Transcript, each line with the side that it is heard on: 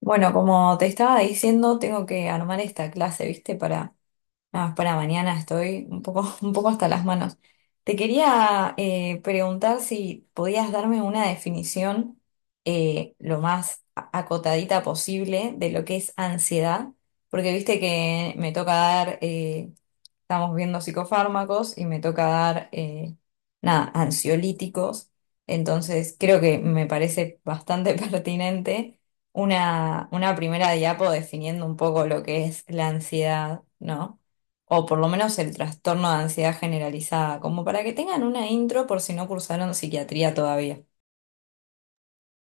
left: Bueno, como te estaba diciendo, tengo que armar esta clase, ¿viste? Para, nada, para mañana estoy un poco, un poco hasta las manos. Te quería preguntar si podías darme una definición lo más acotadita posible de lo que es ansiedad, porque viste que me toca dar estamos viendo psicofármacos y me toca dar, nada, ansiolíticos. Entonces, creo que me parece bastante pertinente una primera diapo definiendo un poco lo que es la ansiedad, ¿no? O por lo menos el trastorno de ansiedad generalizada, como para que tengan una intro por si no cursaron psiquiatría todavía.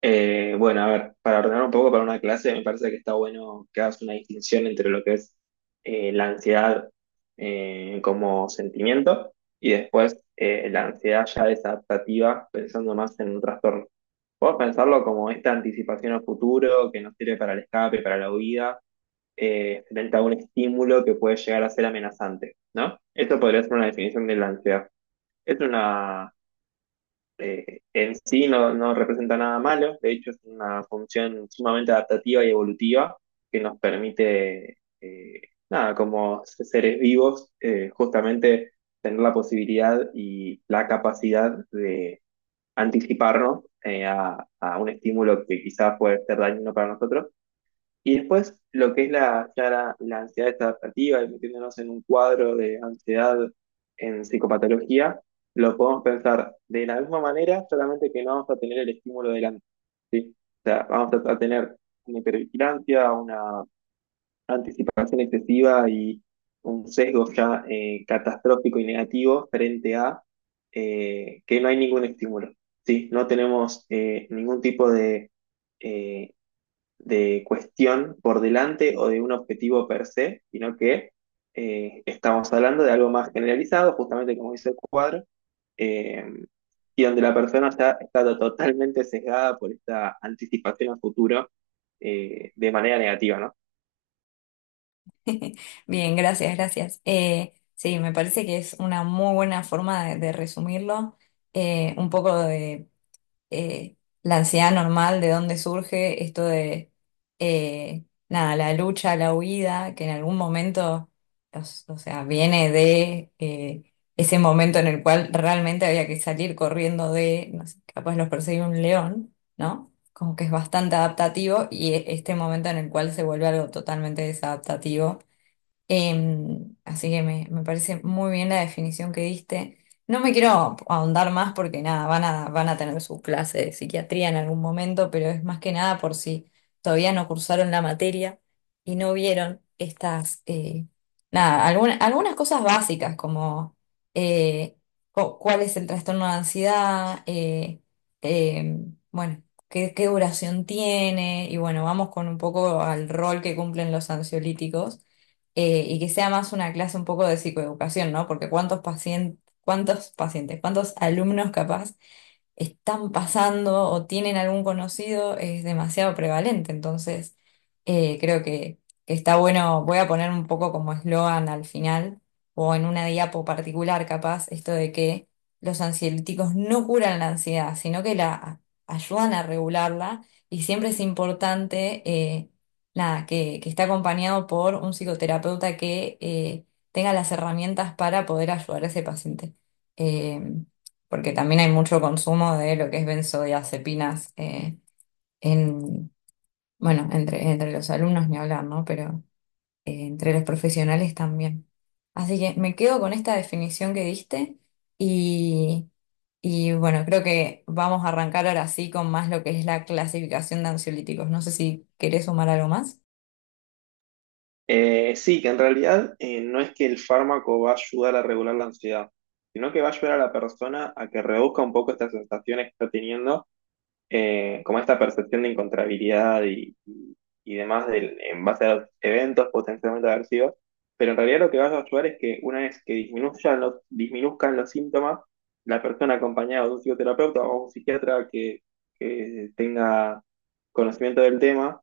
right: Bueno, a ver, para ordenar un poco para una clase, me parece que está bueno que hagas una distinción entre lo que es la ansiedad como sentimiento y después la ansiedad ya desadaptativa, pensando más en un trastorno. Podés pensarlo como esta anticipación al futuro que nos sirve para el escape, para la huida, frente a un estímulo que puede llegar a ser amenazante, ¿no? Esto podría ser una definición de la ansiedad. Es una en sí no representa nada malo, de hecho es una función sumamente adaptativa y evolutiva que nos permite, nada, como seres vivos, justamente tener la posibilidad y la capacidad de anticiparnos a un estímulo que quizás puede ser dañino para nosotros y después lo que es la ansiedad adaptativa y metiéndonos en un cuadro de ansiedad en psicopatología, lo podemos pensar de la misma manera, solamente que no vamos a tener el estímulo delante, ¿sí? O sea, vamos a tener una hipervigilancia, una anticipación excesiva y un sesgo ya catastrófico y negativo frente a que no hay ningún estímulo, ¿sí? No tenemos ningún tipo eh, de cuestión por delante o de un objetivo per se, sino que estamos hablando de algo más generalizado, justamente como dice el cuadro, eh, y donde la persona está totalmente sesgada por esta anticipación al futuro de manera negativa, ¿no?
left: Bien, gracias, gracias. Sí, me parece que es una muy buena forma de resumirlo. Un poco de eh, la ansiedad normal, de dónde surge esto de, nada, la lucha, la huida, que en algún momento, O sea, viene de ese momento en el cual realmente había que salir corriendo de, no sé, capaz los perseguía un león, ¿no? Como que es bastante adaptativo y este momento en el cual se vuelve algo totalmente desadaptativo. Así que me parece muy bien la definición que diste. No me quiero ahondar más porque nada, van a tener su clase de psiquiatría en algún momento, pero es más que nada por si todavía no cursaron la materia y no vieron estas, nada, algunas cosas básicas como eh, cuál es el trastorno de ansiedad, bueno, qué duración tiene y bueno, vamos con un poco al rol que cumplen los ansiolíticos y que sea más una clase un poco de psicoeducación, ¿no? Porque cuántos pacientes, cuántos pacientes, cuántos alumnos capaz están pasando o tienen algún conocido. Es demasiado prevalente. Entonces, creo que está bueno, voy a poner un poco como eslogan al final o en una diapo particular capaz, esto de que los ansiolíticos no curan la ansiedad, sino que la ayudan a regularla y siempre es importante, nada, que esté acompañado por un psicoterapeuta que... tenga las herramientas para poder ayudar a ese paciente. Eh, Porque también hay mucho consumo de lo que es benzodiazepinas en, bueno, entre los alumnos ni hablar, ¿no? Pero entre los profesionales también. Así que me quedo con esta definición que diste y, y bueno, creo que vamos a arrancar ahora sí con más lo que es la clasificación de ansiolíticos. No sé si querés sumar algo más.
right: Sí, que en realidad no es que el fármaco va a ayudar a regular la ansiedad, sino que va a ayudar a la persona a que reduzca un poco estas sensaciones que está teniendo como esta percepción de incontrabilidad y demás en base a los eventos potencialmente aversivos, pero en realidad lo que vas a ayudar es que una vez que disminuzcan los síntomas, la persona acompañada de un psicoterapeuta o un psiquiatra que tenga conocimiento del tema,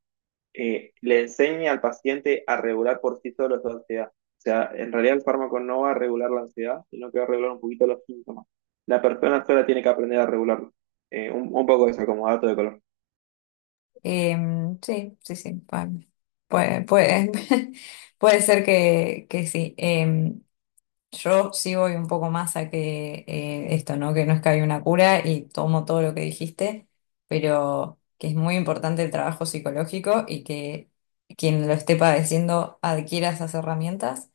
right: le enseñe al paciente a regular por sí solo su ansiedad. O sea, en realidad el fármaco no va a regular la ansiedad, sino que va a regular un poquito los síntomas. La persona sola tiene que aprender a regularlo. Un poco eso como dato de color.
left: Sí, sí, sí. Puede, puede, puede ser que sí. Yo sí voy un poco más a que esto, ¿no? Que no es que hay una cura y tomo todo lo que dijiste, pero que es muy importante el trabajo psicológico y que quien lo esté padeciendo adquiera esas herramientas.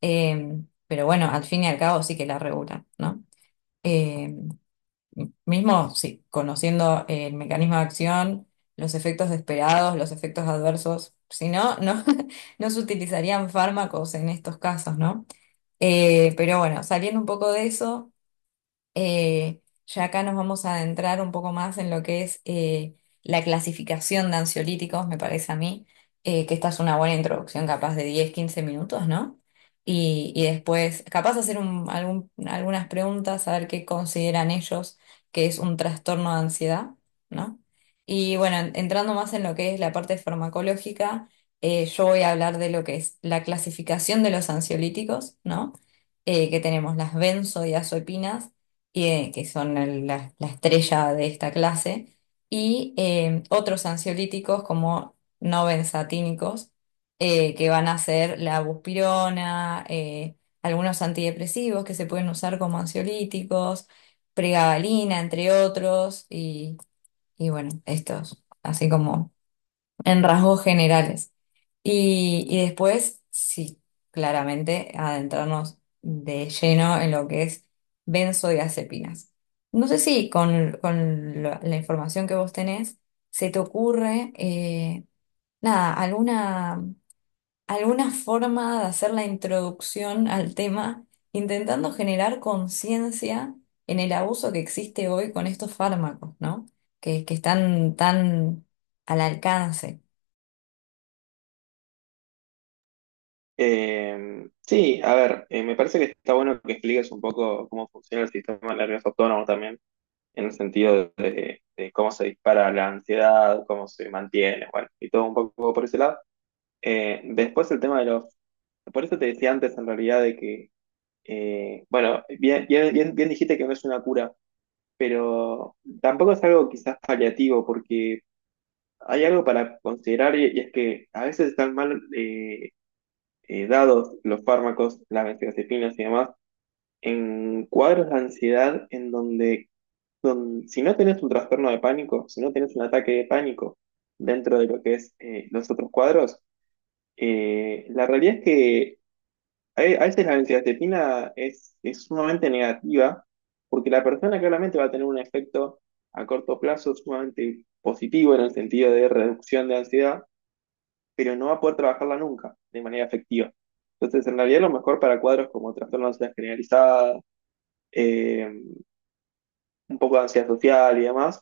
left: Eh, pero bueno, al fin y al cabo sí que la regulan, ¿no? Eh, Mismo sí, conociendo el mecanismo de acción, los efectos esperados, los efectos adversos, si no, no, no se utilizarían fármacos en estos casos, ¿no? Pero bueno, saliendo un poco de eso. Eh, ya acá nos vamos a adentrar un poco más en lo que es la clasificación de ansiolíticos, me parece a mí, que esta es una buena introducción, capaz de 10 15 minutos, ¿no? Y después, capaz hacer algunas preguntas, a ver qué consideran ellos que es un trastorno de ansiedad, ¿no? Y bueno, entrando más en lo que es la parte farmacológica, yo voy a hablar de lo que es la clasificación de los ansiolíticos, ¿no? Que tenemos las benzodiazepinas y, que son la estrella de esta clase, y otros ansiolíticos como no benzatínicos, que van a ser la buspirona, algunos antidepresivos que se pueden usar como ansiolíticos, pregabalina, entre otros, y bueno, estos, así como en rasgos generales. Y después, sí, claramente adentrarnos de lleno en lo que es benzodiazepinas. No sé si con la información que vos tenés se te ocurre, nada, alguna forma de hacer la introducción al tema, intentando generar conciencia en el abuso que existe hoy con estos fármacos, ¿no? Que están tan al alcance.
right: Sí, a ver, me parece que está bueno que expliques un poco cómo funciona el sistema nervioso autónomo también, en el sentido de cómo se dispara la ansiedad, cómo se mantiene, bueno, y todo un poco por ese lado. Después el tema de los... Por eso te decía antes en realidad bueno, bien dijiste que no es una cura, pero tampoco es algo quizás paliativo, porque hay algo para considerar y es que a veces están mal, dados los fármacos, las benzodiazepinas y demás, en cuadros de ansiedad en donde, si no tenés un trastorno de pánico, si no tenés un ataque de pánico dentro de lo que es los otros cuadros, la realidad es que a veces la benzodiazepina es sumamente negativa porque la persona claramente va a tener un efecto a corto plazo sumamente positivo en el sentido de reducción de ansiedad, pero no va a poder trabajarla nunca de manera efectiva. Entonces, en realidad, lo mejor para cuadros como trastorno de ansiedad generalizada, eh, un poco de ansiedad social y demás,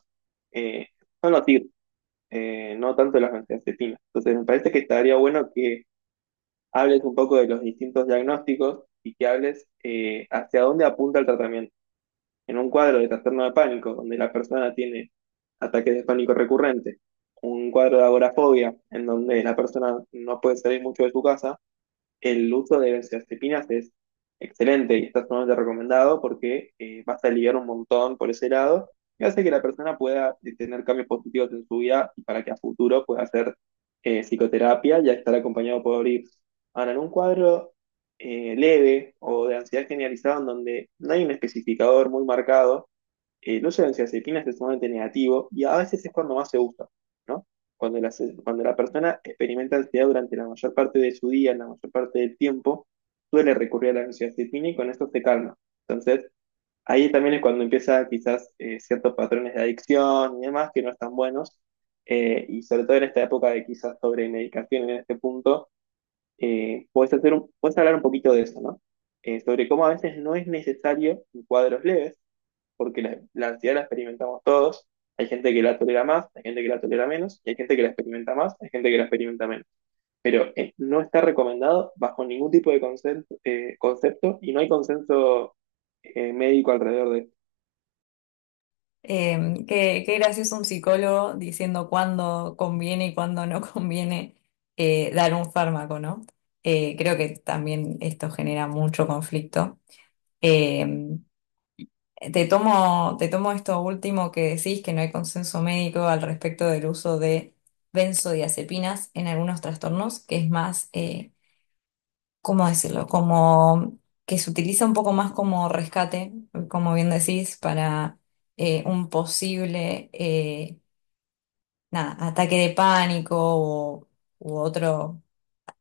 right: eh, son los TIR, no tanto las benzodiazepinas. Entonces, me parece que estaría bueno que hables un poco de los distintos diagnósticos y que hables hacia dónde apunta el tratamiento. En un cuadro de trastorno de pánico, donde la persona tiene ataques de pánico recurrente, un cuadro de agorafobia, en donde la persona no puede salir mucho de su casa, el uso de benzodiazepinas es excelente y está sumamente recomendado porque vas a aliviar un montón por ese lado y hace que la persona pueda tener cambios positivos en su vida y para que a futuro pueda hacer psicoterapia y estar acompañado por IPS. Ahora, en un cuadro leve o de ansiedad generalizada en donde no hay un especificador muy marcado, no solo en benzodiazepinas es sumamente negativo y a veces es cuando más se usa, ¿no? Cuando la persona experimenta ansiedad durante la mayor parte de su día, en la mayor parte del tiempo, suele recurrir a la benzodiazepina y con esto se calma. Entonces, ahí también es cuando empieza quizás ciertos patrones de adicción y demás que no están buenos. Y sobre todo en esta época de quizás sobre medicación en este punto, puedes hablar un poquito de eso, ¿no? Sobre cómo a veces no es necesario en cuadros leves porque la ansiedad la experimentamos todos. Hay gente que la tolera más, hay gente que la tolera menos, y hay gente que la experimenta más, hay gente que la experimenta menos. Pero no está recomendado bajo ningún tipo de concepto y no hay consenso médico alrededor de...
left: ¿Qué gracioso un psicólogo diciendo cuándo conviene y cuándo no conviene dar un fármaco, ¿no? Creo que también esto genera mucho conflicto. Em, te tomo esto último que decís, que no hay consenso médico al respecto del uso de benzodiazepinas en algunos trastornos, que es más, ¿cómo decirlo? Como que se utiliza un poco más como rescate, como bien decís, para un posible... nada, ataque de pánico u otro,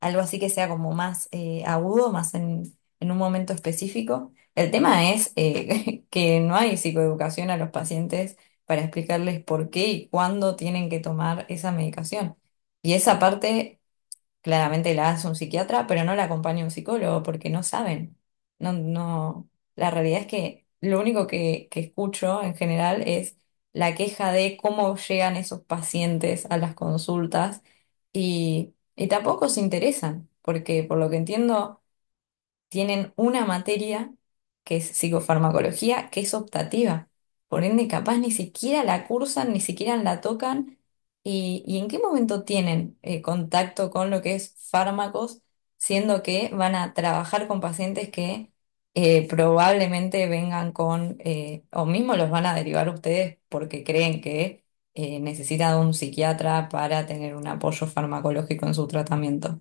left: algo así que sea como más agudo, más en un momento específico. El tema es que no hay psicoeducación a los pacientes para explicarles por qué y cuándo tienen que tomar esa medicación. Y esa parte claramente la hace un psiquiatra, pero no la acompaña un psicólogo porque no saben. No, no. La realidad es que lo único que escucho en general es la queja de cómo llegan esos pacientes a las consultas y tampoco se interesan, porque por lo que entiendo tienen una materia que es psicofarmacología, que es optativa. Por ende, capaz ni siquiera la cursan, ni siquiera la tocan. ¿Y en qué momento tienen contacto con lo que es fármacos, siendo que van a trabajar con pacientes que probablemente vengan con, o mismo los van a derivar ustedes porque creen que necesitan de un psiquiatra para tener un apoyo farmacológico en su tratamiento?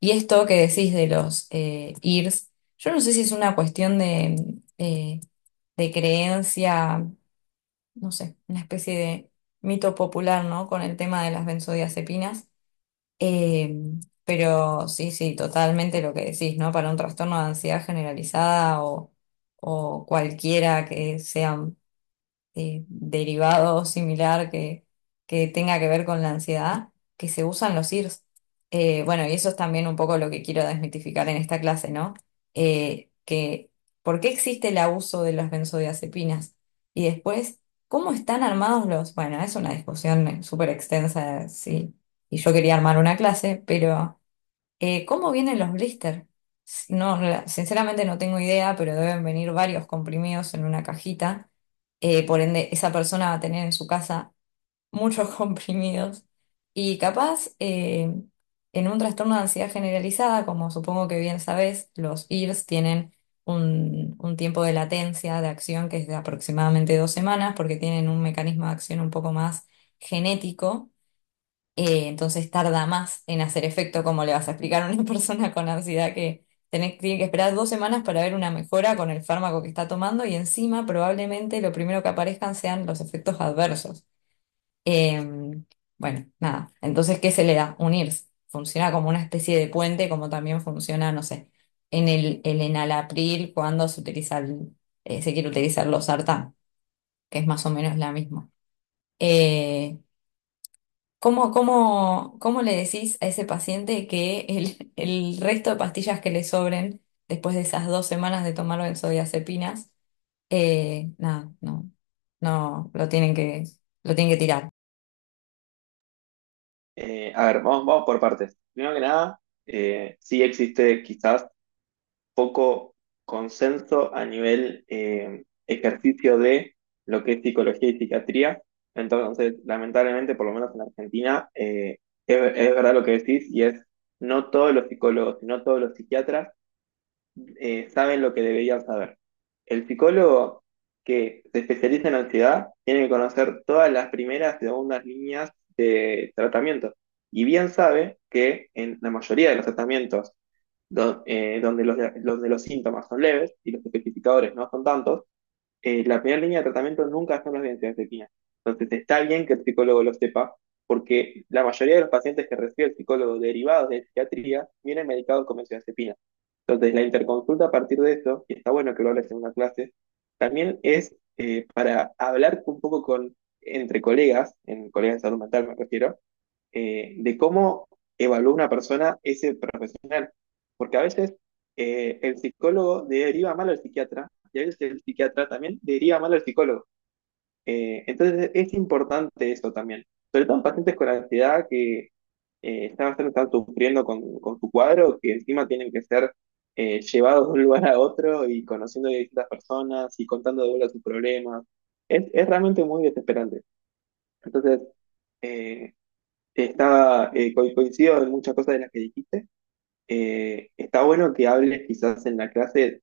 left: Y esto que decís de los IRS, yo no sé si es una cuestión eh, de creencia, no sé, una especie de mito popular, ¿no? Con el tema de las benzodiazepinas. Eh, pero sí, sí, totalmente lo que decís, ¿no? Para un trastorno de ansiedad generalizada o cualquiera que sea derivado o similar que tenga que ver con la ansiedad, que se usan los IRS. Bueno, y eso es también un poco lo que quiero desmitificar en esta clase, ¿no? Eh, que, ¿Por qué existe el abuso de las benzodiazepinas? Y después, ¿cómo están armados los...? Bueno, es una discusión súper extensa, sí, y yo quería armar una clase, pero... ¿Cómo vienen los blister? No, sinceramente no tengo idea, pero deben venir varios comprimidos en una cajita. Por ende, esa persona va a tener en su casa muchos comprimidos. Y capaz, en un trastorno de ansiedad generalizada, como supongo que bien sabes, los IRS tienen un tiempo de latencia de acción que es de aproximadamente dos semanas, porque tienen un mecanismo de acción un poco más genético. Entonces tarda más en hacer efecto. Como le vas a explicar a una persona con ansiedad que tiene que esperar dos semanas para ver una mejora con el fármaco que está tomando y encima probablemente lo primero que aparezcan sean los efectos adversos? Eh, bueno, nada, entonces, ¿qué se le da? Unirse. Funciona como una especie de puente, como también funciona, no sé, en el enalapril cuando se quiere utilizar los sartán, que es más o menos la misma. Eh, cómo le decís a ese paciente que el resto de pastillas que le sobren después de esas dos semanas de tomar benzodiazepinas, nada, no, no, lo tienen lo tienen que tirar?
right: A ver, vamos por partes. Primero que nada, sí existe quizás poco consenso a nivel ejercicio de lo que es psicología y psiquiatría. Entonces, lamentablemente, por lo menos en Argentina, es verdad lo que decís y es no todos los psicólogos y no todos los psiquiatras saben lo que deberían saber. El psicólogo que se especializa en ansiedad tiene que conocer todas las primeras y segundas líneas de tratamiento. Y bien sabe que en la mayoría de los tratamientos do- eh, donde los, donde los síntomas son leves y los especificadores no son tantos, la primera línea de tratamiento nunca son las benzodiazepinas. Entonces está bien que el psicólogo lo sepa, porque la mayoría de los pacientes que recibe el psicólogo derivados de psiquiatría vienen medicados con benzodiazepina. Entonces, la interconsulta a partir de eso, y está bueno que lo hables en una clase, también es para hablar un poco entre colegas, en colegas de salud mental me refiero, de cómo evalúa una persona ese profesional. Porque a veces el psicólogo deriva mal al psiquiatra y a veces el psiquiatra también deriva mal al psicólogo. Entonces es importante eso también, sobre todo en pacientes con ansiedad que están sufriendo con su cuadro, que encima tienen que ser llevados de un lugar a otro y conociendo de distintas personas y contando de vuelta sus problemas. Es realmente muy desesperante. Entonces, eh, coincido en muchas cosas de las que dijiste. Está bueno que hables quizás en la clase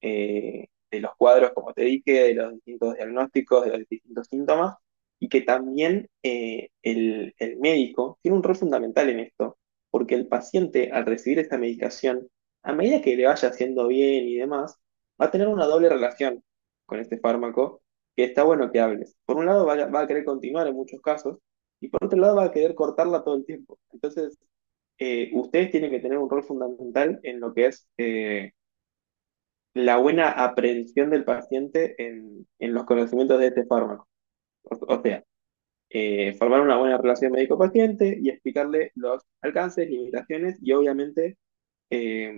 right: de los cuadros, como te dije, de los distintos diagnósticos, de los distintos síntomas, y que también el médico tiene un rol fundamental en esto, porque el paciente al recibir esta medicación, a medida que le vaya haciendo bien y demás, va a tener una doble relación con este fármaco, que está bueno que hables. Por un lado va a querer continuar en muchos casos, y por otro lado va a querer cortarla todo el tiempo. Entonces, ustedes tienen que tener un rol fundamental en lo que es la buena aprehensión del paciente en los conocimientos de este fármaco. O sea, formar una buena relación médico-paciente y explicarle los alcances, limitaciones y obviamente eh,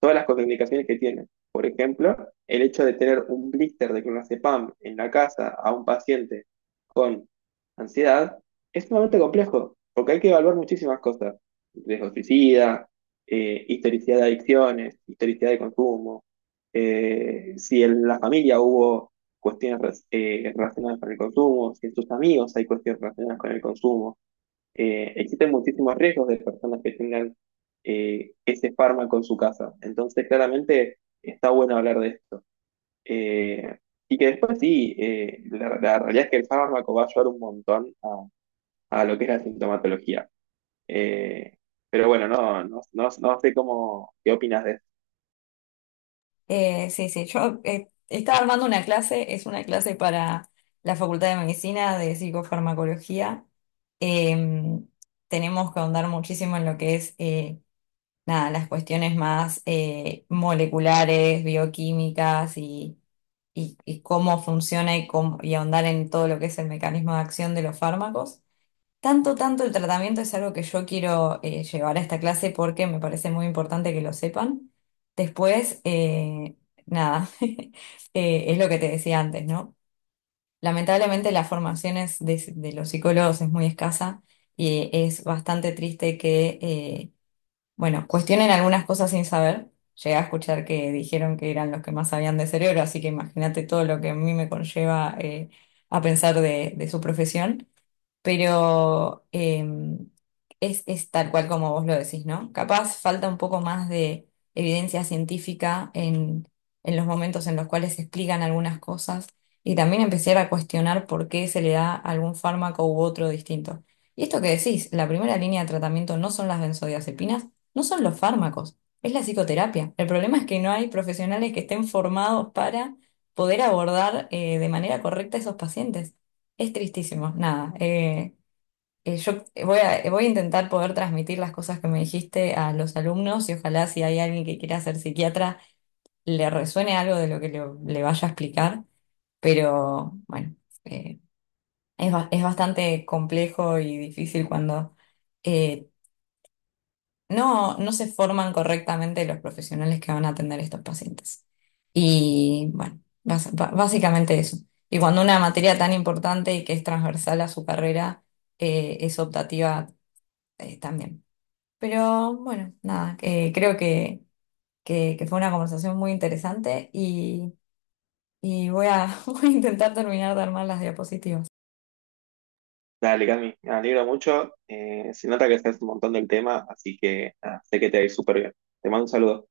right: todas las contraindicaciones que tiene. Por ejemplo, el hecho de tener un blister de clonazepam en la casa a un paciente con ansiedad es sumamente complejo, porque hay que evaluar muchísimas cosas. Riesgo suicida, historicidad de adicciones, historicidad de consumo, si en la familia hubo cuestiones relacionadas con el consumo, si en tus amigos hay cuestiones relacionadas con el consumo existen muchísimos riesgos de personas que tengan ese fármaco en su casa. Entonces, claramente está bueno hablar de esto. Eh, y que después sí, la realidad es que el fármaco va a ayudar un montón a lo que es la sintomatología. Eh, pero bueno, no sé cómo, qué opinas de esto.
left: Sí, sí, yo estaba armando una clase, es una clase para la Facultad de Medicina de Psicofarmacología. Em, Tenemos que ahondar muchísimo en lo que es nada, las cuestiones más moleculares, bioquímicas y cómo funciona y ahondar en todo lo que es el mecanismo de acción de los fármacos. Tanto el tratamiento es algo que yo quiero llevar a esta clase porque me parece muy importante que lo sepan. Después, nada, es lo que te decía antes, ¿no? Lamentablemente la formación de los psicólogos es muy escasa y es bastante triste que... bueno, cuestionen algunas cosas sin saber. Llegué a escuchar que dijeron que eran los que más sabían de cerebro, así que imagínate todo lo que a mí me conlleva a pensar de su profesión. Pero es tal cual como vos lo decís, ¿no? Capaz falta un poco más de evidencia científica en los momentos en los cuales se explican algunas cosas y también empezar a cuestionar por qué se le da algún fármaco u otro distinto. Y esto que decís, la primera línea de tratamiento no son las benzodiazepinas, no son los fármacos, es la psicoterapia. El problema es que no hay profesionales que estén formados para poder abordar de manera correcta a esos pacientes. Es tristísimo, nada. Yo voy a intentar poder transmitir las cosas que me dijiste a los alumnos y ojalá si hay alguien que quiera ser psiquiatra le resuene algo de lo que le vaya a explicar, pero bueno, eh, es bastante complejo y difícil cuando eh, no se forman correctamente los profesionales que van a atender a estos pacientes. Y bueno, básicamente eso. Y cuando una materia tan importante y que es transversal a su carrera es optativa también. Pero bueno, nada, creo que fue una conversación muy interesante y voy a, voy a intentar terminar de armar las diapositivas.
right: Dale, Cami, me alegro mucho. Se nota que sabes un montón del tema, así que nada, sé que te va a ir súper bien. Te mando un saludo.